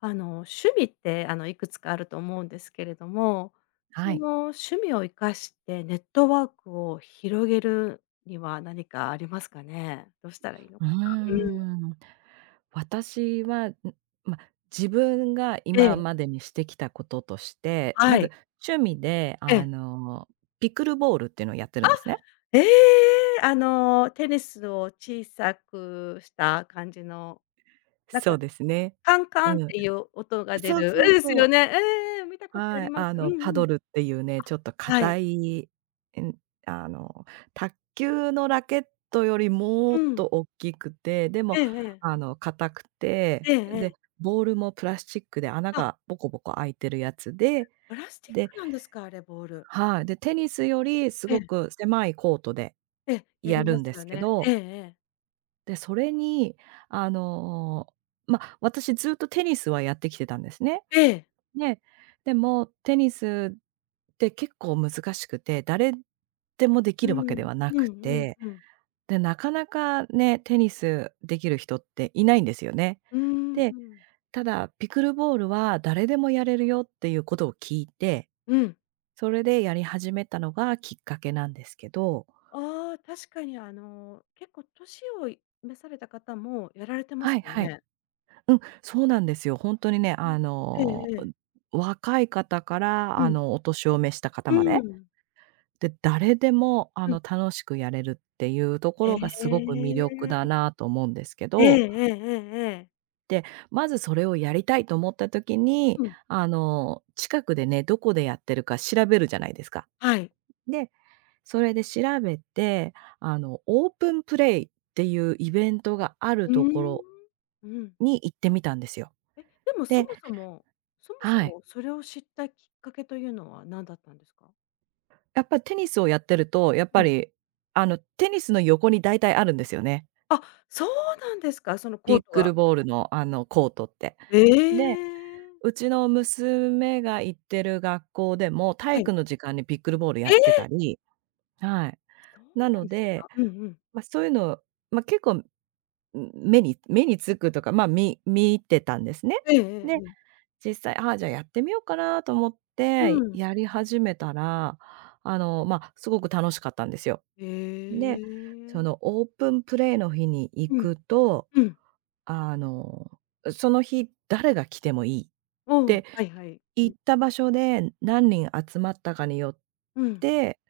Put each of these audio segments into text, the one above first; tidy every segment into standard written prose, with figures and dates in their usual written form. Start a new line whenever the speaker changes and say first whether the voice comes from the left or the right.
left: 趣味って、いくつかあると思うんですけれども、
right: は
left: そ
right: い。
left: の趣味を生かしてネットワークを広げるには何かありますかね？どうしたらいいの
right: うー
left: かな？うん。
right: ん。私は、ま、自分が
left: え
right: 今
left: え、
right: までにしてきたこととして、ま
left: は
right: ず
left: い。
right: 趣味で、
left: ええ。
right: ピクルボールっていうのをやってる
left: あ、
right: んですね。
left: ええ！あの、テニスを小さくした感じの、なんか、
right: そうですね。
left: カン
right: う
left: カンっ
right: ん。
left: ていう音が出
right: そう
left: る
right: そう
left: え、です
right: そ
left: よ
right: う。
left: ね。ええええ、見たことあ
right: は
left: り
right: い、
left: ます。
right: あ
left: うん
right: の、
left: う
right: パド
left: ん。
right: ルっていうね、ちょっと
left: はい。
right: 硬い、えんあの、卓球のラケットよりも
left: う
right: っと
left: ん。
right: 大きくて、でも、
left: えええ
right: あ
left: え。
right: の、硬くて、
left: えええ
right: で、
left: え。
right: ボールもプラスチックで穴
left: あ、
right: がボコボコ開いてるやつで、
left: プラスチッ
right: で
left: クなんですか、あれ、ボール。
right: はい、で、テニスよりす
left: ええ。
right: ごく狭いコートで
left: ええ、や
right: や
left: り
right: る
left: ま
right: んで
left: す
right: す
left: よ
right: け
left: ね。え
right: ど、
left: えええ。
right: それに、あの、ま、私ずっとテニスはやってきてたんですね。
left: ええ。
right: ね、でもテニスって結構難しくて、誰でもでき
left: う
right: るわけで
left: ん。
right: はな
left: うん
right: く
left: うん
right: て、
left: うん。
right: で、なかなかね、テニスできる人っていないんですよね。
left: うー
right: で、
left: ん。
right: ただピクルボールは誰でもやれるよっていうことを聞いて、
left: うん。
right: それでやり始めたのがきっかけなんですけど、
left: ああ、確かにあの、結構年を召された方もやられてま
right: は
left: す
right: い
left: よ
right: はい。
left: ね。
right: そうなんですよ。ほんとにね、
left: う
right: あ
left: ん。ええ
right: の、
left: ええ。
right: 若い方から、
left: う
right: あ
left: ん。
right: の、お年を召した方
left: う
right: まで。
left: ーん。
right: で、誰でも、あ
left: うん。
right: の、楽しくやれるっていうとこ
left: え
right: ろがすごく
left: え。
right: 魅力だなと思うんですけ
left: え
right: ど、
left: えええええええ。
right: で、まずそれをやりたいと思った時に、
left: うん。
right: あの、近くでね、どこでやってるか調べるじゃないですか。
left: はい。
right: で、それで調べて、あの、オープンプレイっていうイベントがある
left: うー
right: とこ
left: ん。
right: ろ
left: うん。
right: に行ってみたんですよ。
left: え、でもそ
right: で
left: もそもそもそ
right: はい。
left: もそれを知ったきっかけというのは何だったんですか？
right: やっぱりテニスをやってると、やっぱ
left: ええ。
right: り、あの、テニスの横に大体あるんですよね。
left: あ、そうなんですか、その
right: ピ
left: コー
right: ッ
left: ト
right: クル
left: が
right: ボールの、あの、コートって。
left: え
right: で、
left: え。
right: うちの娘が行ってる学校でも、体
left: はい。
right: 育の時間にピックルボールやっ
left: え
right: てた
left: え！
right: り、はい。
left: そう
right: な
left: な
right: の
left: んです
right: で、
left: か。うんうん。
right: ま、そういうの、結構目につくとか、見てたんですね。
left: ええええ
right: で、
left: ええ
right: 実際、ああ、じゃあやってみようかなと思っ
left: う
right: て、
left: ん。
right: やり始めたら、あの、ま、すごく楽しかったんですよ。
left: へ
right: で、そ
left: え。
right: の
left: ええ
right: オープンプレイの日に行
left: うん、
right: くと、
left: うん。
right: あの、その日誰が来てもいいっ
left: おお、
right: て、
left: はいはい。う
right: 行
left: ん。
right: った場所で何人集まったかによっ
left: うん。
right: て、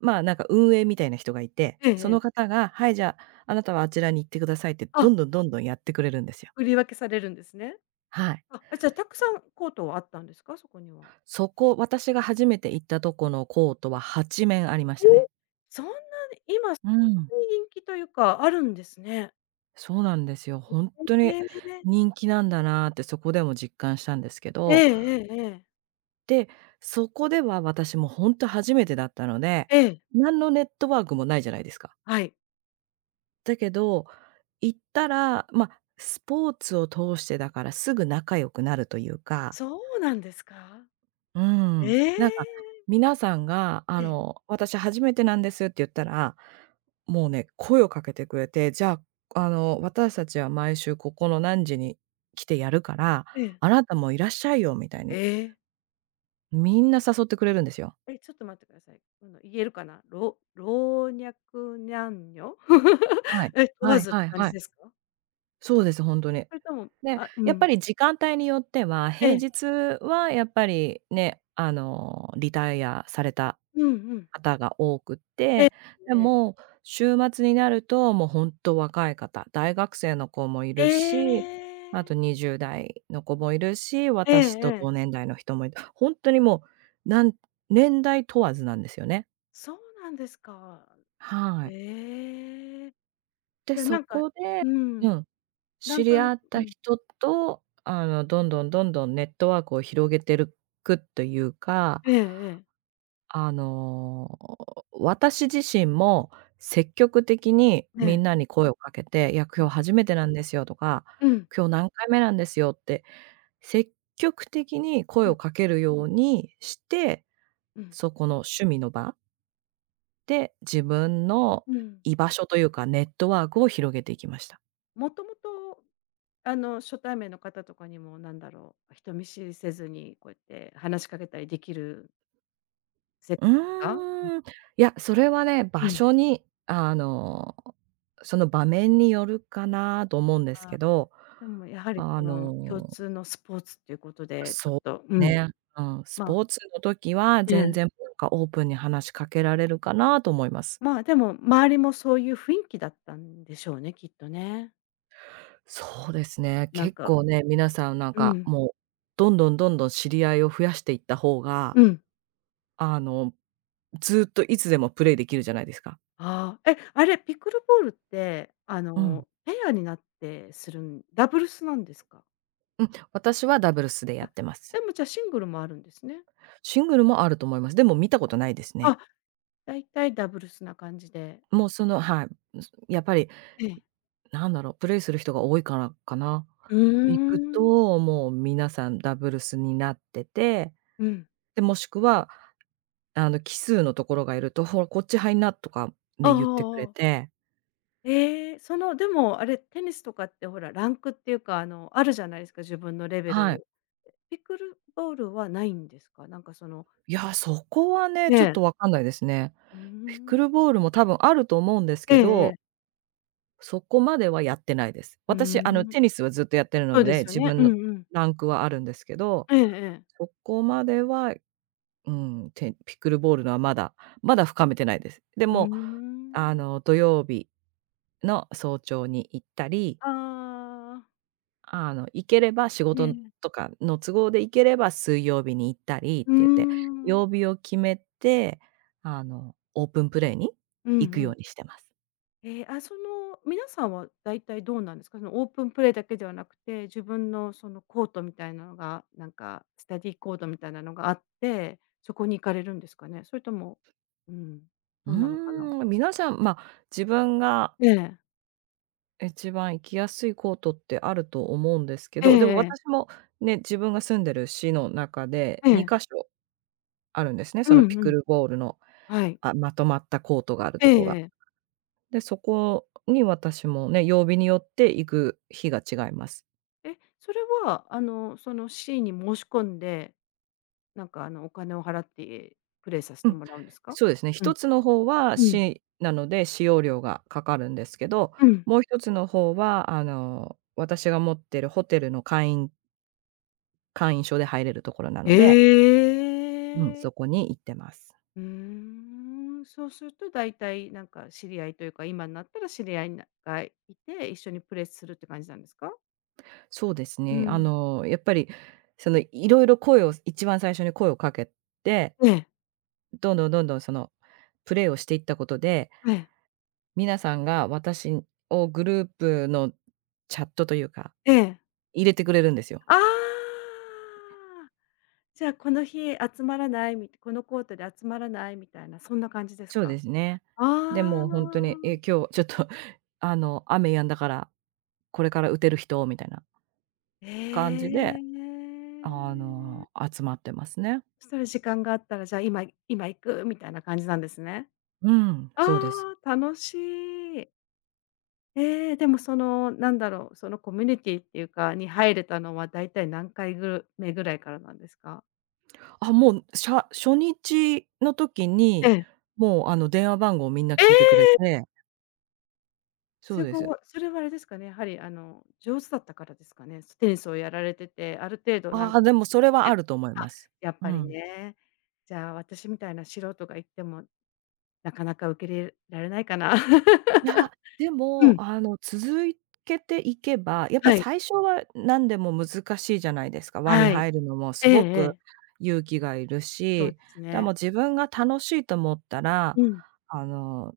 right: まあ、なんか運営みたいな人がいて、
left: ええ
right: そ
left: え
right: の
left: え。
right: 方が「はい、じゃあ、あなたはあちらに行ってください」ってど
left: あ、
right: んどんどんどんやってくれるんですよ。
left: 振り分けされるんですね。
right: はい。
left: あ、え、じゃあたくさんコートはあったんですか？そこには。
right: そこ、私が初めて行ったとこのコートは8面ありまし
left: え
right: た
left: え！
right: ね。
left: そんなに今、そ
right: うん。
left: んなに人気というか、あるんですね。
right: そうなんですよ。ほんとに
left: へえ。
right: 人気なんだなってそこでも実感したんですけ
left: ええ
right: ど、
left: ええええ。
right: で、そこでは私もほんと初めてだったので、
left: ええ、
right: 何のネットワークもないじゃないですか。
left: はい。
right: だけど、行ったら、ま、スポーツを通してだからすぐ仲良くなるというか、
left: そうなんですか？
right: うーん、
left: ええ。
right: なんか皆さんがあ
left: ええ、ええ。
right: の、「私初めてなんです」って言ったら、もうね、声をかけてくれて、「じゃあ、あの、私たちは毎週ここの何時に来てやるから、
left: ええ。
right: あなたもいらっしゃいよ」みたいに、
left: ええ
right: みんな誘ってくれるんですよ。
left: え、ちょっと待ってください。あの、言えるかな？老若男女
right: はい。
left: え、問
right: は
left: わ
right: い
left: ずっ
right: は
left: て
right: い
left: 感
right: は
left: じ
right: い。
left: ですか？
right: そうです、ほんとに。
left: それとも
right: で、
left: あ、う
right: やっぱ
left: ん。
right: り時間帯によっては、
left: え
right: 平
left: え。
right: 日はやっぱりね、あの、リタイアされた
left: うんうん。
right: 方が多くっ
left: ええ
right: て、で
left: ええ。
right: も、週末になると、もうほんと若い方、大学生の子もい
left: え
right: るし、あと
left: え。
right: 20代の子もいるし、
left: え
right: 私と
left: えええ
right: 同年代の人もいて、ほんとにもう、なん年代問わずなんですよね。
left: そうなんですか。
right: はい。
left: ええ。
right: で、
left: じゃ、な
right: そ
left: んか
right: こで
left: う
right: う
left: ん、
right: ん。
left: な
right: 知
left: ん
right: り
left: となく
right: 合っ
left: う
right: た
left: ん。
right: 人と、あの、どんどんどんどんネットワークを広げてるくというか、
left: ええええ。
right: あの、私自身も積極的に
left: え
right: みん
left: え。
right: なに声をかけて、いや、
left: う
right: 今
left: ん。
right: 日初めてなんですよとか、
left: うん。
right: 今日何回目なんですよって、積極的に声
left: うん
right: をかけるようにして、
left: うん。
right: そこの趣味の場で自分の
left: うん。
right: 居場所というか、ネットワークを広げていきました。
left: もともと、あの、初対面の方とかにもなんだろう、人見知りせずに、こうやって話しかけたりできるせ
right: う
left: か？
right: ーん。いや、それはね、
left: う
right: 場
left: ん。
right: 所に、あの、その場面によるかなと思うんです
left: あ
right: けど、
left: でもやはり
right: あ
left: この共
right: の、
left: 通のスポーツっていうことで、ちょっ
right: そ
left: と、
right: う
left: うん、
right: ね、うん、ス
left: ま
right: ポー
left: あ
right: ツの時は
left: え
right: 全
left: え、
right: 然なんかオープンに話しかけられるかなと思います。
left: まあ、でも周りもそういう雰囲気だったんでしょうね、きっとね。
right: そうですね、
left: なん
right: 結
left: か
right: 構ね、皆さんなん
left: う
right: か
left: ん、
right: もう、どんどんどんどん知り合いを増やしていった方が、
left: うん。
right: あの、ずっといつでもプレイできるじゃないですか。
left: ああ、え、あれ、ピクルボールって、あ
right: うん。
left: の、ペアになってするんダブルスなんですか？
right: うん、私はダブルスでやっ
left: あ、
right: てます。
left: でもじゃあシングルもあるんですね。
right: シングルもあると思います。でも見たことないですね。
left: あだいたいダブルスな感じで。
right: もうそのはい。やっぱり、
left: ええ。
right: なんだろう、プレイする人が多いからかな。
left: う
right: 行
left: ー
right: く
left: ん。
right: と、もう皆さんダブルスになってて、
left: うん。
right: で、もしくは、あの、奇数のところがいると、「ほら、こっち入んな」とか
left: ああ
right: ね、
left: あ
right: 言ってく
left: あ
right: れ
left: ああ。
right: て、
left: ええ、その、でも、あれ、テニスとかってほら、ランクっていうか、あの、あるじゃないですか、自分のレベ
right: はい。
left: ル。ピクルボールはないんですか？なんかその
right: いや、そこはね、
left: ね、
right: ちょっと
left: え。
right: わかんないですね。
left: うー
right: ピックル
left: ん。
right: ボールも多分あると思うんです
left: え
right: け
left: ええ
right: ど、
left: え。
right: そこまではやってないです。
left: うー
right: 私、あの、
left: ん。
right: テニスはずっとやってるの
left: そうで
right: で、
left: すよ
right: 自
left: ね。
right: 分
left: うん
right: の
left: うん。
right: ランクはあるんですけど、
left: ええええ。
right: そこまでは、ピックルボールのはまだまだ深めてないです。で
left: うー
right: も、あ
left: ん。
right: の、土曜日の早朝に行ったり、
left: ああ。
right: あの、行ければ仕
left: え
right: 事
left: え。
right: とかの都合で行ければ水曜日に行ったりっ
left: う
right: て
left: ー
right: 言って、
left: ん。
right: 曜日を決めて、あの、オープンプレイに
left: うんう
right: 行くよう
left: ん。
right: にしてます。
left: えーあ、その、皆さんは大体どうなんですか？そのオープンプレイだけではなくて、自分のそのコートみたいなのが、なんかスタディーコートみたいなのがあって、そこに行かれるんですかね？それとも、うん、
right: う
left: どうなのかな？
right: ーん、皆さん、まあ、自分が
left: ええ。
right: 一番行きやすいコートってあると思うんですけ
left: ええ
right: ど、でも
left: え
right: 私
left: え。
right: もね、自分が住んでる市の中で
left: ええ。
right: 2か所あるんですね、
left: う
right: その
left: ん
right: ピ
left: う
right: ク
left: ん。
right: ルボールの、
left: はい。
right: あ、まとまったコートがある
left: ええ
right: とこが。
left: ええ。
right: で、そこに私もね、曜日によって行く日が違います。
left: え、それは、あの、そのシーンに申し込んで、なんか、あの、お金を払ってプレイさせ
right: う
left: て
right: ん。
left: もらうんですか？
right: そうですね、
left: うん。
right: 一つの方は
left: うん。
right: 市なので使用料がかかるんですけど、
left: うん。
right: もう一つの方はあの、私が持ってるホテルの会員証で入れるところなの
left: え
right: で、うん、
left: え！
right: そこに行ってます。
left: うーん、そうすると大体なんか知り合いというか、今になったら知り合いがて、一緒にプレスするって感じなんですか？
right: そうです
left: う
right: ね。あ
left: ん。
right: の、やっぱり、その、いろいろ声を一番最初に声をかけて、
left: ええ、
right: どんどんどんどん、その、プレイをしていったことで、
left: ええ、
right: 皆さんが私をグループのチャットというか、
left: ええ。
right: 入れてくれるんですよ。
left: ああ、じゃあこのコートで集まらないみたいな、そんな感じです
right: そうで
left: か？
right: すね。
left: あ
right: で、
left: あ。
right: もう本当に、え、今日ちょっと、あの、雨止んだから、これから打てる人みたいな
left: え
right: 感じで、
left: え。
right: あの、集まってますね。
left: そしたら時間があったら、じゃあ今行くみたいな感じなんですね。
right: うん、
left: あ
right: そうです。
left: あ、楽しい。ええ、でもその、なんだろう、そのコミュニティっていうか、に入れたのはだいたい何回ぐ目ぐらいからなんですか？
right: あ、もう、初日の時
left: え
right: に、
left: え。
right: もう、あの、電話番号をみんな
left: え
right: 聞いてくれ
left: え！
right: て、そう
left: す
right: です。
left: ごい。それはあれですかね、やはりあの、上手だったからですかね？テニスをやられてて、ある程度なん
right: あ
left: か
right: あ、でもそれはあると思い
left: あ、
right: ます。
left: やっ
right: う
left: ぱり
right: ん。
left: ね。じゃあ、私みたいな素人が行っても、なかなか受け入れられないかな。
right: いや、で
left: う
right: も、
left: ん、
right: あの、けていけば、やっぱ
left: はい、
right: 最初は何でも難しいじゃないですか。輪に
left: はい。
right: 入るのも
left: え
right: す
left: え
right: ごく
left: ええ。
right: 勇気がいる
left: そう
right: し、
left: です
right: でも
left: ね。
right: 自分が楽しいと思ったら、
left: うん。
right: あの、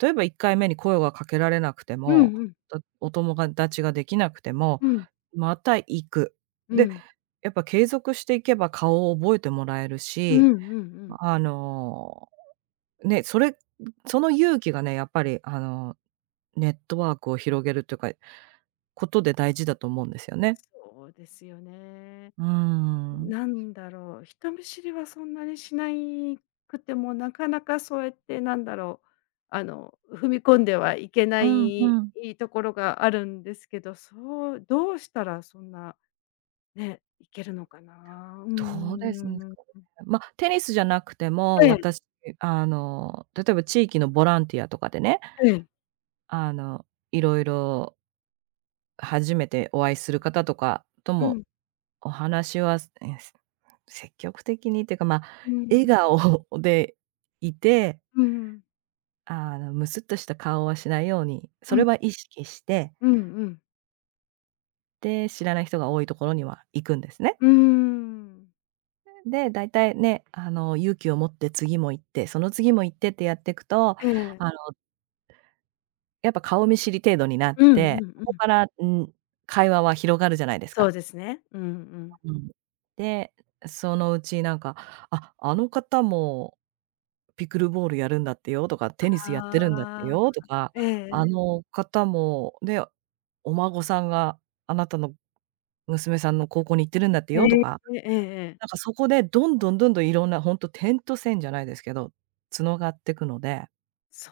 right: 例えば1回目に声がかけられなくて
left: う
right: も、
left: んうん。
right: お友達ができなくても、
left: うん。
right: また行く。
left: う
right: で、
left: ん。
right: やっぱ継続していけば顔を覚えてもらえる
left: うん
right: し、
left: うんうん。
right: あの、ね、それその勇気がね、やっぱりあの、ネットワークを広げるというか、ことで大事だと思うんですよね。
left: そうですよね。
right: うーん。
left: なんだろう、人見知りはそんなにしなくても、なかなかそうやってなんだろう、あの、踏み込んではいけな
right: うん
left: い
right: うん。
left: ところがあるんですけど、そうどうしたらそんな、ね、いけるのかな。う
right: どうですんか
left: ん。
right: ね。ま、テニスじゃなくても、
left: ええ
right: 私、例えば地域のボランティアとかでね、
left: ええ。
right: あの、いろいろ初めてお会いする方とかと
left: う
right: も
left: ん、
right: お話は、積極的にっていうか、まあ、
left: う
right: 笑
left: ん、
right: 顔でいて、
left: うん、うん、
right: むすっとした顔はしないように、そ
left: う
right: れは意識して、
left: ん、うん、
right: で、知らない人が多いところには行くんですね。
left: うーん。
right: で、だいたいね、勇気を持って次も行って、その次も行ってってやってくと、
left: え
right: あの、
left: え。
right: やっぱ顔見知り程度
left: うんうんうんうんうんうんうんええうん
right: になって、
left: うん
right: そ
left: う
right: こ
left: ん
right: から、会話は広がるじゃないです
left: そう
right: か。
left: ですね。うんうん。
right: うん。で、そのうちなんか、「あ、あの方もピクルボールやるんだってよ」とか、「テニ
left: あ
right: スやってるんだって
left: あ、
right: よ」とか、
left: ええ
right: 「あ
left: え。
right: の方もね、お孫さんがあなたの娘さんの高校に行ってるんだって
left: え
right: よ」と
left: え、
right: か、
left: ええええ。
right: なんかそこでどんどんどんどんいろんなほんと点と線じゃないですけど、繋がってくので、
left: そ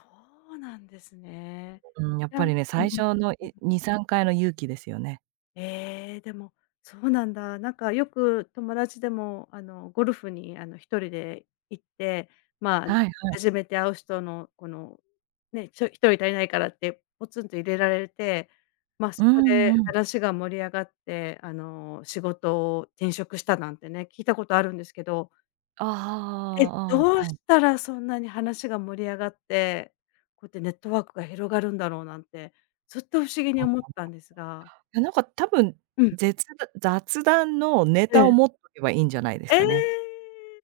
left: うなんですね。
right: うん、やっ
left: じゃ
right: ぱ
left: うん
right: りね、最
left: う
right: 初の
left: ん。
right: 2、3回の勇気ですよね。
left: ええ、でも、そうなんだ。なんかよく友達でも、あの、ゴルフに、あの、1人で行って、まあ、
right: はいはい。
left: 初めて会う人のこの、ね、1人足りないからってポツンと入れられて、まあ、
right: う
left: そこ
right: ん
left: で
right: うん。
left: 話が盛り上がって、あの、仕事を転職したなんてね、聞いたことあるんですけど
right: ああ
left: え、
right: あああ
left: どう
right: あ、ああ、
left: したらそんなに話が盛り上がって、こうやってネットワークが広がるんだろうなんて、ずっと不思議に思っ
right: あ。
left: てたんですが。
right: や、なんか多分、
left: うん、
right: ぜつだ雑談のネ
left: え
right: タを
left: え。
right: 持っとけばいいんじゃないです
left: え
right: かね。
left: え！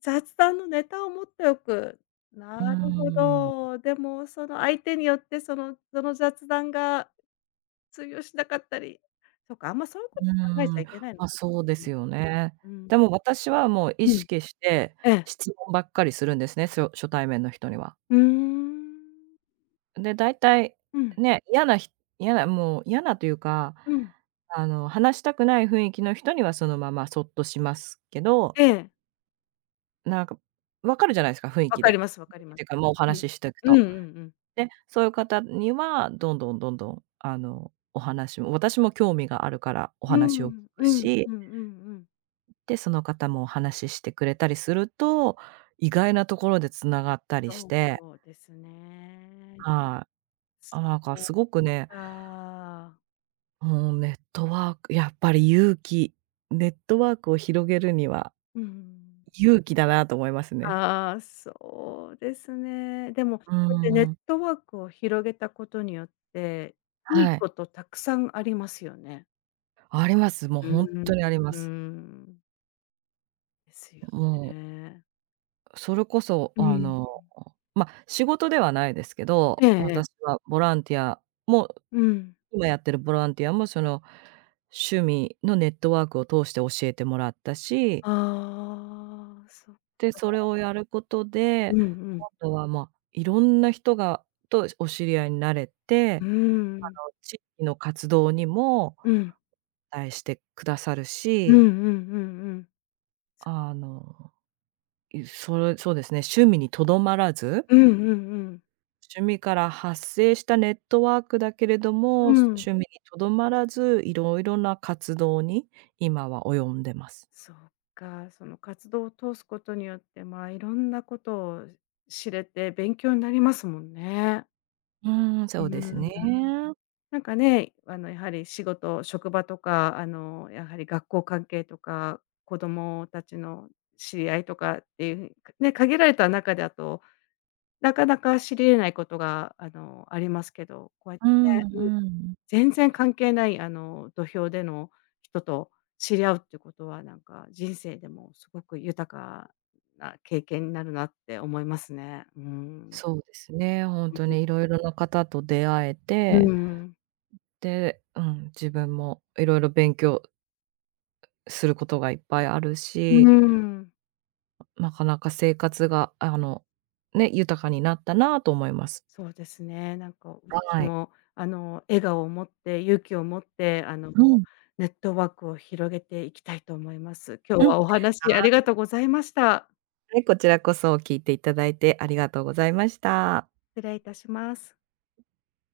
left: 雑談のネタを持っておく。な
right: うー
left: るほ
right: ん。
left: ど。でもその相手によってその雑談が通用しなかったり、そっか、あんまそういうこと
right: う
left: 考えち
right: ー
left: ゃ
right: ん。
left: いけないのか。
right: ま、そうで
left: う
right: す
left: ん、
right: よね。
left: うん、
right: でも私はもう意
left: うん。
right: 識して、
left: ええ。
right: 質問ばっかりするんですね、初対面の人には。
left: うーん。
right: で、大体
left: うん、
right: ね、嫌なひ嫌なもう嫌な、というか、
left: うん。
right: 話したくない雰囲気の人にはそのままそっとしますけど、
left: ええ。
right: なんか分かるじゃないですか、雰囲
left: わ
right: 気
left: かり
right: で。
left: ますわか
right: 雰囲
left: り
right: 気っ
left: ま
right: てい
left: す。
right: うか、もうお
left: うん。
right: 話ししてく
left: うんう
right: と。
left: んうん。
right: で、そういう方には、どんどんどんどん、お話も私も興味があるからお
left: う
right: 話を聞
left: ん、
right: く
left: うんうんう
right: し、
left: んうん。
right: で、その方もお話ししてくれたりすると、意外なところで繋がったりし
left: そう
right: て、
left: そうですね。
right: はい。
left: そ
right: あ、なんか
left: う
right: すごくね、
left: か。
right: もうネットワークやっぱり勇気、ネットワークを広げるには
left: うん。
right: 勇気だなと思いますね。
left: ああ、そうですね。でも、こ
right: うー
left: うやってネッ
right: ん、
left: トワークを広げたことによって、いい
right: はい。
left: ことたくさんありますよね。
right: あります。もう
left: う
right: ほん
left: ん、
right: とにありま
left: う
right: す。
left: ん。ですよ
right: も
left: ね。
right: う、それこそ、
left: うん。
right: ま、仕事ではないですけ
left: え
right: ど、
left: ええ
right: 私
left: え。
right: はボランティアも
left: うん。
right: 今やってるボランティアもその、趣味のネットワークを通して教えてもらったし、
left: ああ、そっ
right: で、
left: か。
right: それをやること
left: う
right: で、
left: んうん。
right: 今度はま、いろんな人がとお知り合いになれ
left: う
right: て、
left: ーん。
right: 地域の活動にも
left: うん。
right: 対してくださる
left: うんう
right: し、
left: んうんうん。
right: あの、いそれそうですね、趣味にとどまらず、
left: うんうんうん。
right: 趣味から発生したネットワークだけれど
left: う
right: も、
left: ん。
right: 趣味にとどまらず、いろいろな活動に今は及んでます。
left: そっか、その活動を通すことによって、まあ、いろんなことを知れて勉強になりますもんね。
right: うーん、
left: う
right: そうですね。
left: ん。なんかね、あの、やはり仕事、職場とか、あの、やはり学校関係とか、子供たちの知り合いとかっていう、ね、限られた中だと、なかなか知り得ないことが、あの、ありますけど、こうやって
right: うん
left: ね
right: うん。
left: 全然関係ない、あの、土俵での人と知り合うってことは、なんか、人生でもすごく豊かな経験になるなって思いますね。うん。
right: そうですね、ほんとにいろいろな方と出会え
left: う
right: て、
left: ん。
right: で、うん、自分もいろいろ勉強することがいっぱいある
left: う
right: し、
left: ん。
right: なかなか生活が、ね、豊かになったなと思います。
left: そうですね。なんか、私
right: はい。
left: も、あの、笑顔を持って、勇気を持って、あの、
right: うん、
left: ネットワークを広げていきたいと思います。今日
right: うん。
left: はお話あ
right: は
left: りがとうございました。
right: はい、こちらこそ聞いていただいてありがとうございました。
left: 失礼いたします。